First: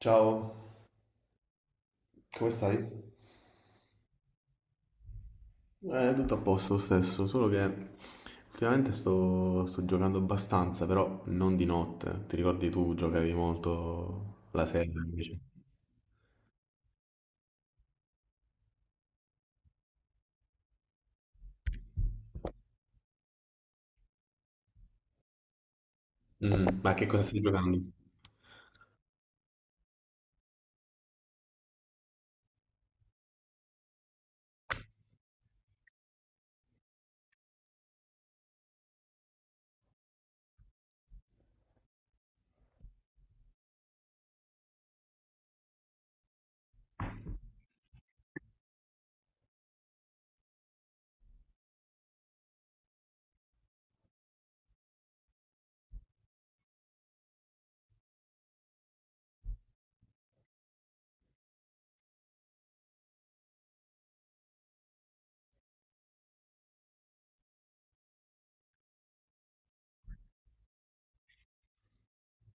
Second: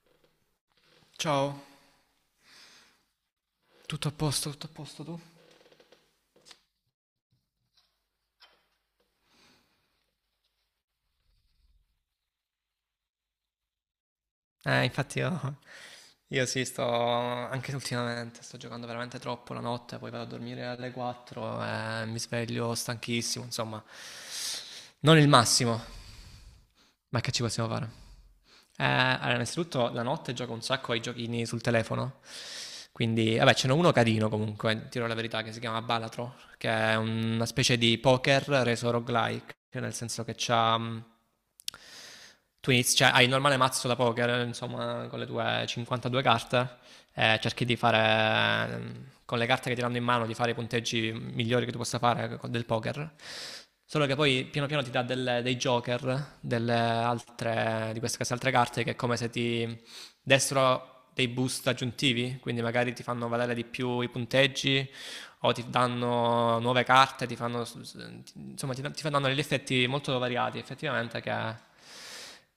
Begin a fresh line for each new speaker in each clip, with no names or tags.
Ciao,
Ciao,
come stai?
tutto a posto tu?
Tutto a posto lo stesso, solo che ultimamente sto giocando abbastanza, però non di notte. Ti ricordi tu giocavi molto la sera
Infatti
invece?
io sì, sto anche ultimamente, sto giocando veramente troppo la notte, poi vado a dormire alle 4 e mi sveglio stanchissimo, insomma, non il massimo.
Mm. Ma che
Ma
cosa
che
stai
ci possiamo
giocando?
fare? Allora, innanzitutto la notte gioco un sacco ai giochini sul telefono. Quindi, vabbè, ce n'è uno carino comunque, tiro la verità, che si chiama Balatro, che è una specie di poker reso roguelike, nel senso che tu inizi, cioè, hai il normale mazzo da poker, insomma, con le tue 52 carte, e cerchi di fare, con le carte che ti danno in mano, di fare i punteggi migliori che tu possa fare del poker. Solo che poi piano piano ti dà dei joker, delle altre, di queste altre carte che è come se ti dessero dei boost aggiuntivi, quindi magari ti fanno valere di più i punteggi o ti danno nuove carte, ti fanno, s- s- ti- insomma, ti fanno degli effetti molto variati, effettivamente, che,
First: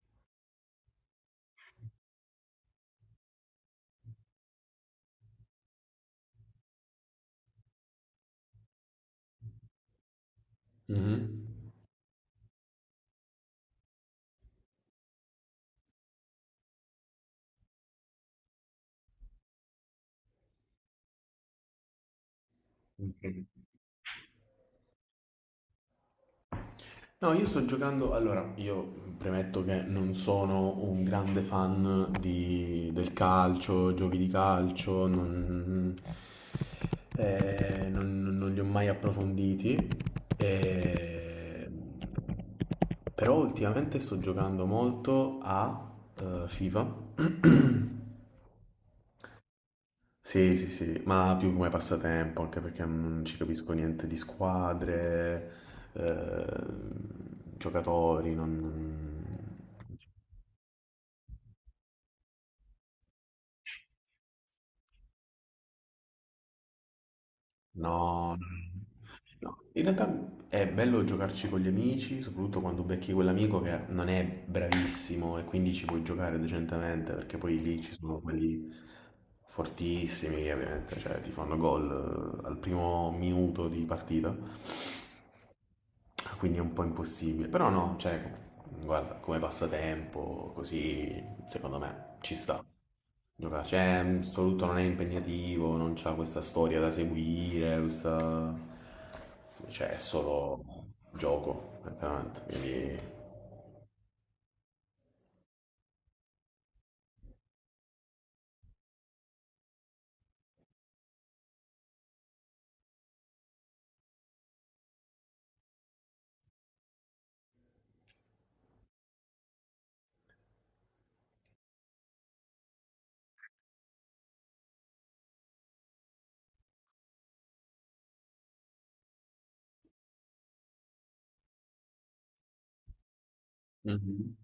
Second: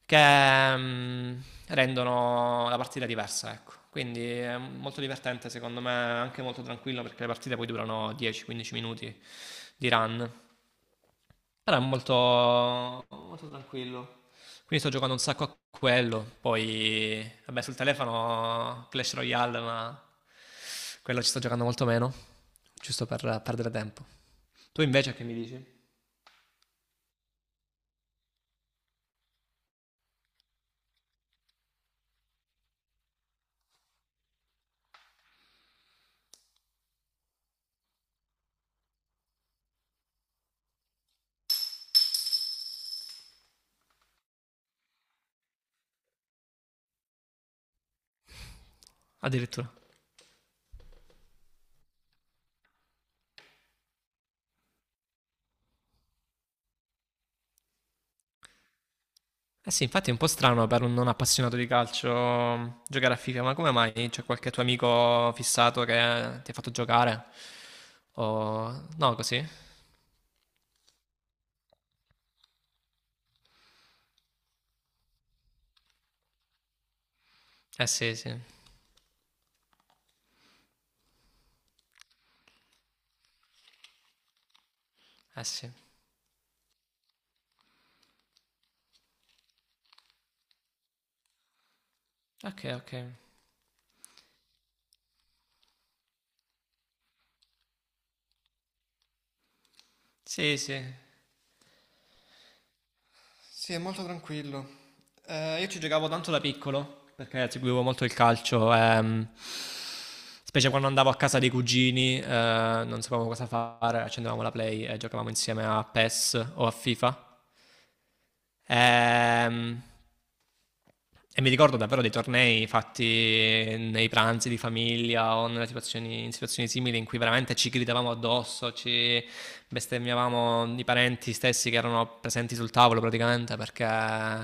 che, mm, rendono la partita diversa, ecco. Quindi è molto divertente, secondo me, anche molto tranquillo perché le partite poi durano 10-15 minuti di run.
Mhm.
Però è molto, molto tranquillo. Quindi sto giocando un sacco a quello. Poi, vabbè, sul telefono Clash Royale, ma quello ci sto giocando molto meno, giusto per
Ok.
perdere tempo. Tu invece che mi dici?
No, io sto giocando. Allora, io premetto che non sono un grande fan del calcio, giochi di calcio, non li ho mai approfonditi. eh, Però ultimamente sto giocando molto a FIFA.
Addirittura.
Sì, sì, sì, ma più come passatempo, anche perché non ci capisco niente di squadre, eh, giocatori, non.
Eh sì, infatti è un po' strano per un non appassionato di calcio giocare a FIFA, ma come mai c'è qualche tuo amico fissato che ti ha fatto giocare?
No, no.
O
No.
no, così?
No. In realtà è bello giocarci con gli amici, soprattutto quando becchi quell'amico che non è bravissimo e quindi ci puoi giocare decentemente, perché poi lì
Eh
ci
sì,
sono
sì.
quelli fortissimi che ovviamente cioè, ti fanno gol al primo minuto di partita,
Eh sì.
quindi è un po' impossibile. Però no, cioè, guarda, come passatempo, così, secondo me ci sta.
Ok, ok.
Gioca, cioè, sto lutto non è impegnativo, non c'ha questa storia da seguire, questa cioè, è
Sì,
solo
sì.
gioco, veramente, quindi.
Sì, è molto tranquillo. Io ci giocavo tanto da piccolo perché seguivo molto il calcio, specie quando andavo a casa dei cugini, non sapevamo cosa fare, accendevamo la Play e giocavamo insieme a PES o a FIFA. Ehm, e mi ricordo davvero dei tornei fatti nei pranzi di famiglia o nelle situazioni, in situazioni simili in cui veramente ci gridavamo addosso, ci bestemmiavamo i parenti stessi che erano presenti sul tavolo praticamente perché
Mhm.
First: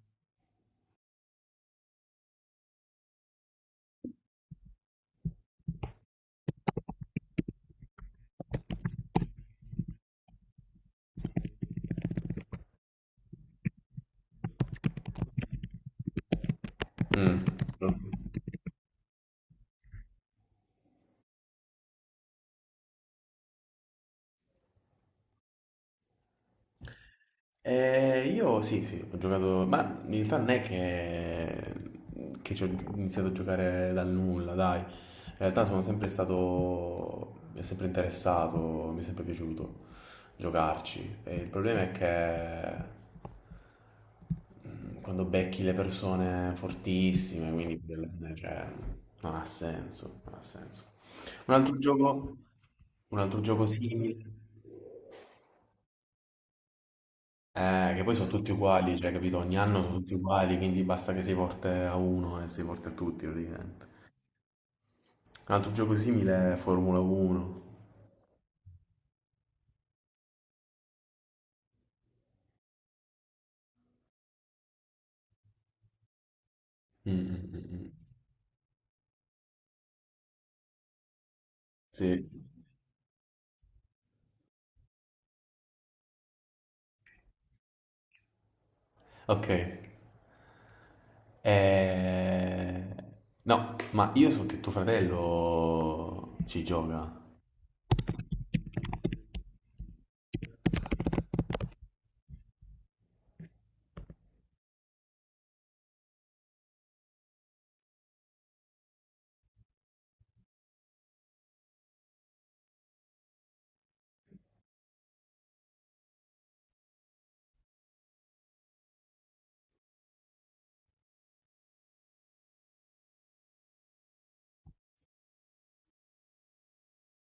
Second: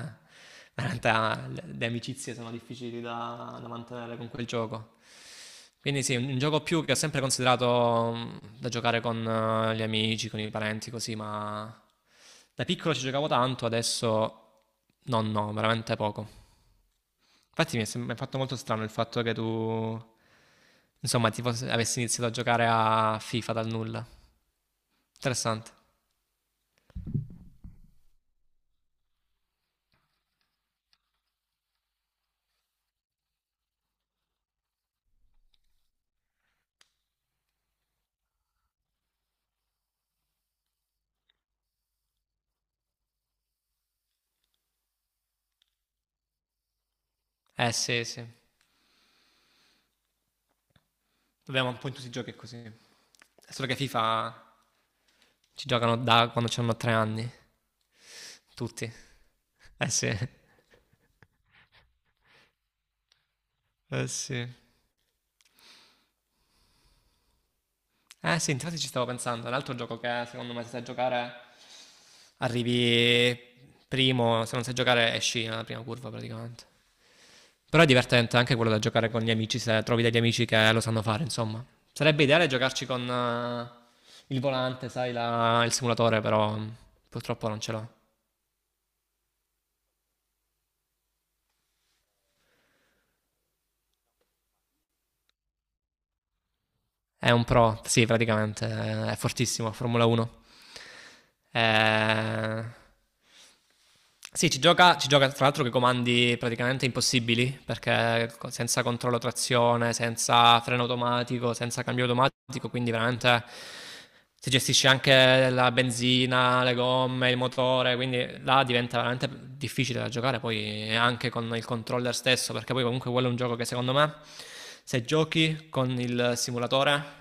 veramente le amicizie sono difficili da mantenere con quel gioco. Quindi sì, un gioco più che ho sempre considerato da giocare con gli amici, con i parenti, così, ma da piccolo ci giocavo tanto, adesso no, no, veramente poco.
Mm.
Infatti mi è fatto molto strano il fatto che tu, insomma, avessi iniziato a giocare a FIFA dal nulla. Interessante.
Io sì, sì, ho giocato, ma in realtà non è che ci ho iniziato a giocare dal nulla, dai. In realtà sono sempre stato, mi è sempre interessato, mi è sempre piaciuto giocarci. E il problema è che mm, quando becchi le persone fortissime,
Eh
quindi
sì,
alla
sì.
fine, cioè, non ha senso, non ha senso. Un
Dobbiamo
altro
un po' in tutti i giochi è
gioco,
così. È
un altro gioco
solo che
simile.
FIFA ci giocano da quando hanno 3 anni,
Che poi sono tutti
tutti.
uguali, cioè, capito? Ogni anno
Eh
sono
sì,
tutti uguali, quindi basta che si porti a uno e si porti a tutti, praticamente.
eh sì.
Un altro gioco simile è Formula 1.
Eh sì, infatti ci stavo pensando. Un altro gioco che secondo me se sai giocare arrivi primo, se non sai giocare esci nella prima curva praticamente.
Mm, mm, mm,
Però è
mm.
divertente anche quello da giocare con gli amici, se trovi degli amici che lo sanno fare, insomma. Sarebbe
Sì.
ideale giocarci con il volante, sai, il simulatore, però purtroppo non ce l'ho.
Ok. Eh, no, ma io so che tuo fratello ci gioca,
È un pro, sì, praticamente, è fortissimo, Formula 1. Eh, sì, ci gioca tra l'altro che comandi praticamente impossibili, perché senza controllo trazione, senza freno automatico, senza cambio automatico, quindi veramente si gestisce anche la benzina, le gomme, il motore, quindi là diventa veramente difficile da giocare poi anche con il controller stesso, perché poi comunque quello è un gioco che secondo me se giochi con il simulatore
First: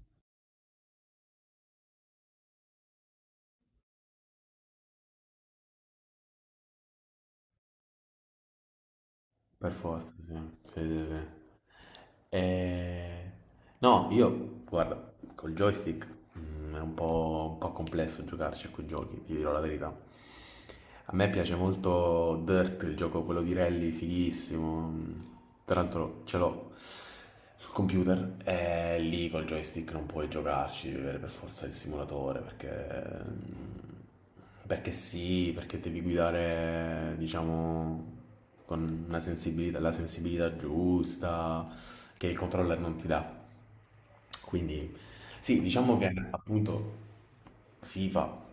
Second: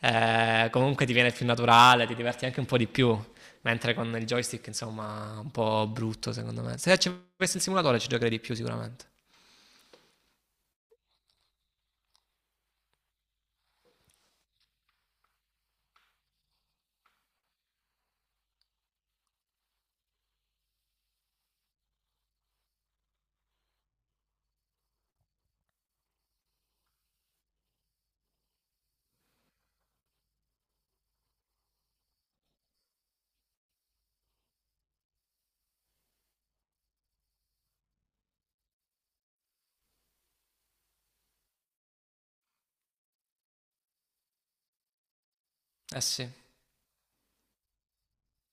comunque ti viene più naturale, ti diverti anche un po' di più. Mentre con il joystick, insomma, un po' brutto secondo me. Se ci avessi il simulatore ci giocherei di più sicuramente.
per forza, sì. Sì, sì, sì. Eh, no, io, guarda, col joystick mm, è un un po' complesso giocarci a quei giochi, ti dirò la verità. A me piace molto Dirt, il gioco quello di rally, fighissimo. Tra l'altro ce l'ho sul computer e lì col joystick non puoi giocarci, devi avere per forza il simulatore perché sì, perché devi guidare, diciamo, con una la sensibilità giusta che il controller non ti dà. Quindi sì, diciamo
Eh
che
sì,
appunto FIFA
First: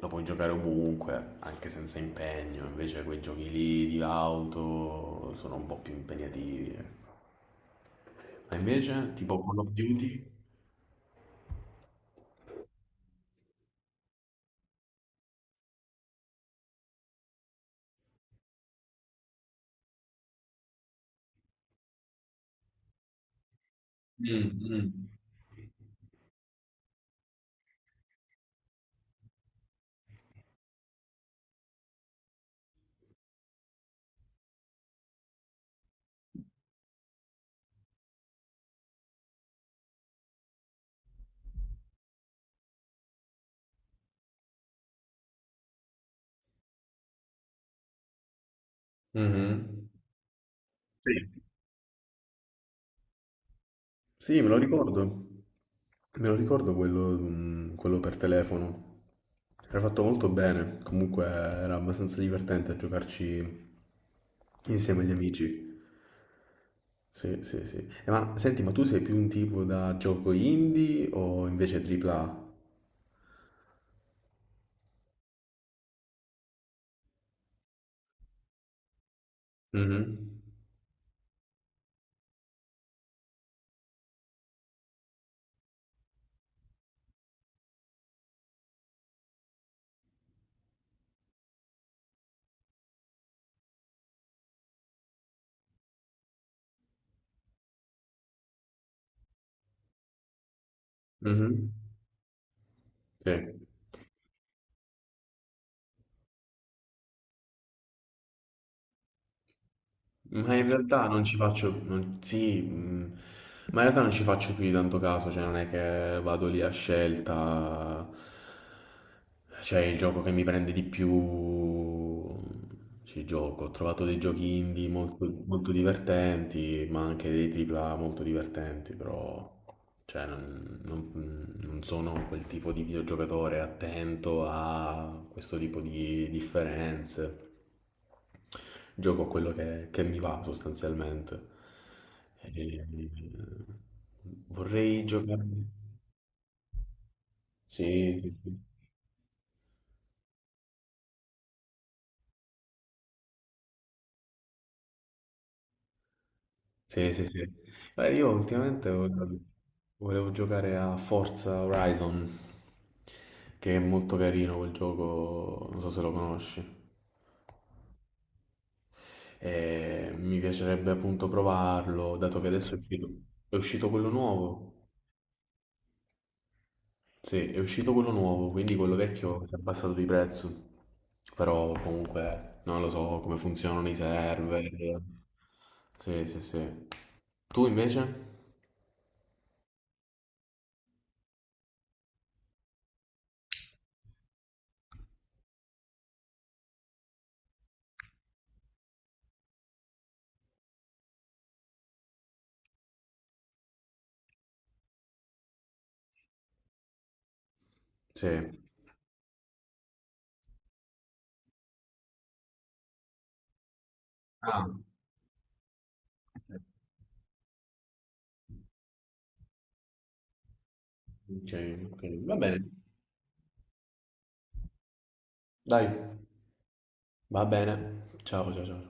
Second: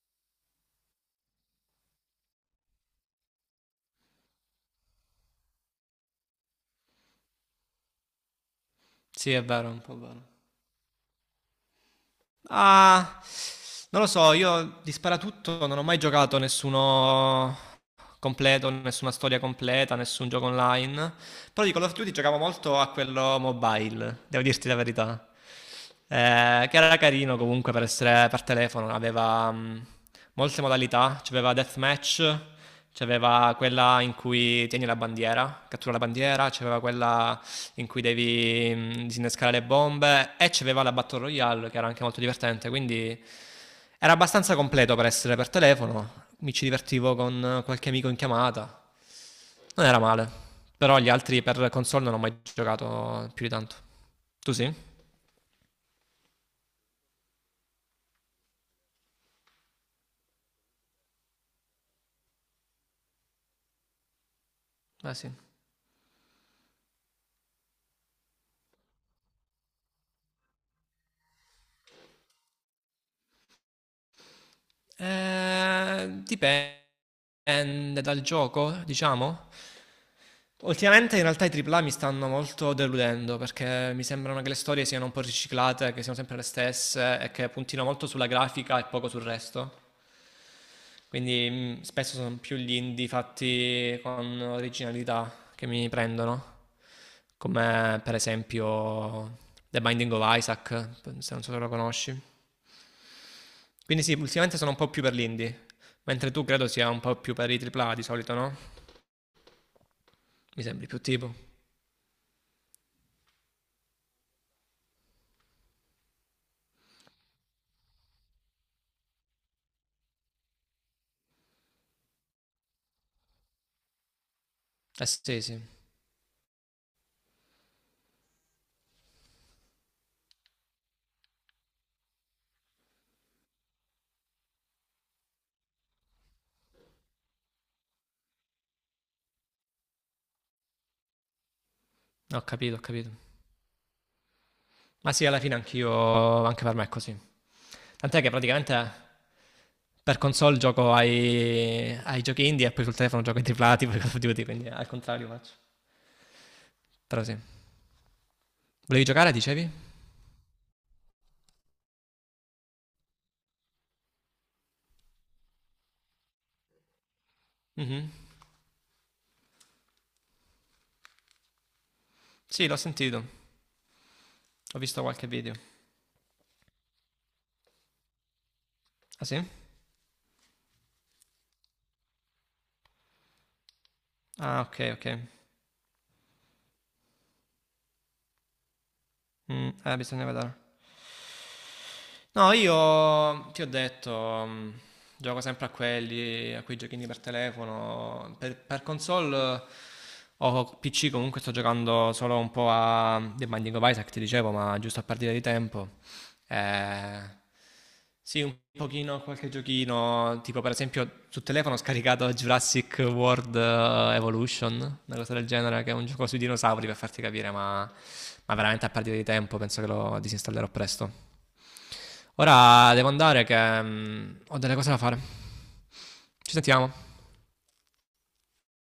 lo puoi giocare ovunque, anche senza impegno, invece quei giochi lì di auto sono un po' più impegnativi, ecco. Ma invece
sì
tipo
è
Call
vero,
of
è un po'
Duty?
vero. Ah, non lo so, io di Sparatutto non ho mai giocato nessuno completo, nessuna storia completa, nessun gioco online. Però di Call of Duty giocavo molto a quello mobile, devo
Mm,
dirti la
mm,
verità. Che era carino comunque per essere per telefono, aveva molte modalità, c'aveva Deathmatch, c'aveva quella in cui tieni la bandiera, cattura la bandiera, c'aveva quella in cui devi disinnescare le bombe e c'aveva la Battle Royale che era anche molto divertente, quindi era abbastanza completo per essere per telefono, mi ci divertivo con qualche amico in chiamata, non
mhm.
era male, però gli
Sì.
altri per console non ho mai giocato più di tanto.
Sì, me
Tu
lo
sì?
ricordo. Me lo ricordo quello, mm, quello per telefono. Era fatto molto bene, comunque era abbastanza divertente a giocarci insieme agli
Eh sì.
amici. Sì, sì, sì. Ma senti, ma tu sei più un tipo da gioco indie o invece AAA?
Dipende dal gioco, diciamo.
Mhm.
Ultimamente in realtà i AAA mi stanno molto deludendo perché mi sembrano che le storie siano un po' riciclate, che siano sempre le stesse e che puntino molto sulla grafica e poco sul resto. Quindi spesso sono più gli indie fatti con originalità che mi prendono, come per esempio The Binding of Isaac, se non so se
Mhm.
lo conosci.
Sì.
Quindi sì, ultimamente sono un po' più per l'indie, mentre tu credo sia un po' più per i AAA di solito, no?
Ma
Mi
in
sembri più
realtà non
tipo.
ci faccio, non- sì, ma in realtà non ci faccio più di tanto caso, cioè non è che vado lì a scelta, cioè il gioco che mi prende di più ci gioco. Ho trovato dei giochi indie
Eh
molto,
sì, sì, no,
molto divertenti, ma anche dei AAA molto divertenti, però cioè, non sono quel tipo di videogiocatore attento a questo tipo di differenze. Gioco a quello che mi va sostanzialmente.
ho capito, ho
E-
capito.
Vorrei
Ma sì, alla
giocare.
fine anch'io, anche per me è così.
Sì,
Tant'è che
sì, sì.
praticamente per console gioco ai giochi indie e poi sul telefono gioco ai AAA, tipo Call of Duty, quindi al contrario faccio.
Sì,
Però
sì,
sì.
sì. Guarda, io ultimamente
Volevi giocare, dicevi?
volevo giocare a Forza Horizon, che è molto carino quel gioco, non so se lo conosci.
Mhm.
E mi piacerebbe appunto provarlo, dato che
Sì,
adesso è
l'ho sentito.
è uscito quello nuovo.
Ho visto qualche video.
Sì, è uscito quello nuovo, quindi quello
Ah sì?
vecchio si è abbassato di prezzo. Però comunque non lo so come funzionano i
Ah, ok,
server.
ok.
Sì, sì, sì. Tu invece?
Bisogna vedere. No, io ti ho detto, mm, gioco sempre a quelli, a quei giochini per telefono. Per console o PC comunque sto giocando solo un po' a The Binding of Isaac, ti dicevo, ma giusto a partire di tempo. Eh, sì, un
Sì.
pochino a qualche giochino, tipo per esempio sul telefono ho scaricato Jurassic World
Ah,
Evolution, una cosa del genere, che è un gioco sui dinosauri per farti capire, ma veramente a partire di tempo penso che lo disinstallerò presto.
ok, ok. Va bene.
Ora devo andare che ho delle cose da fare.
Dai,
Ci sentiamo.
va bene. Ciao, ciao, ciao.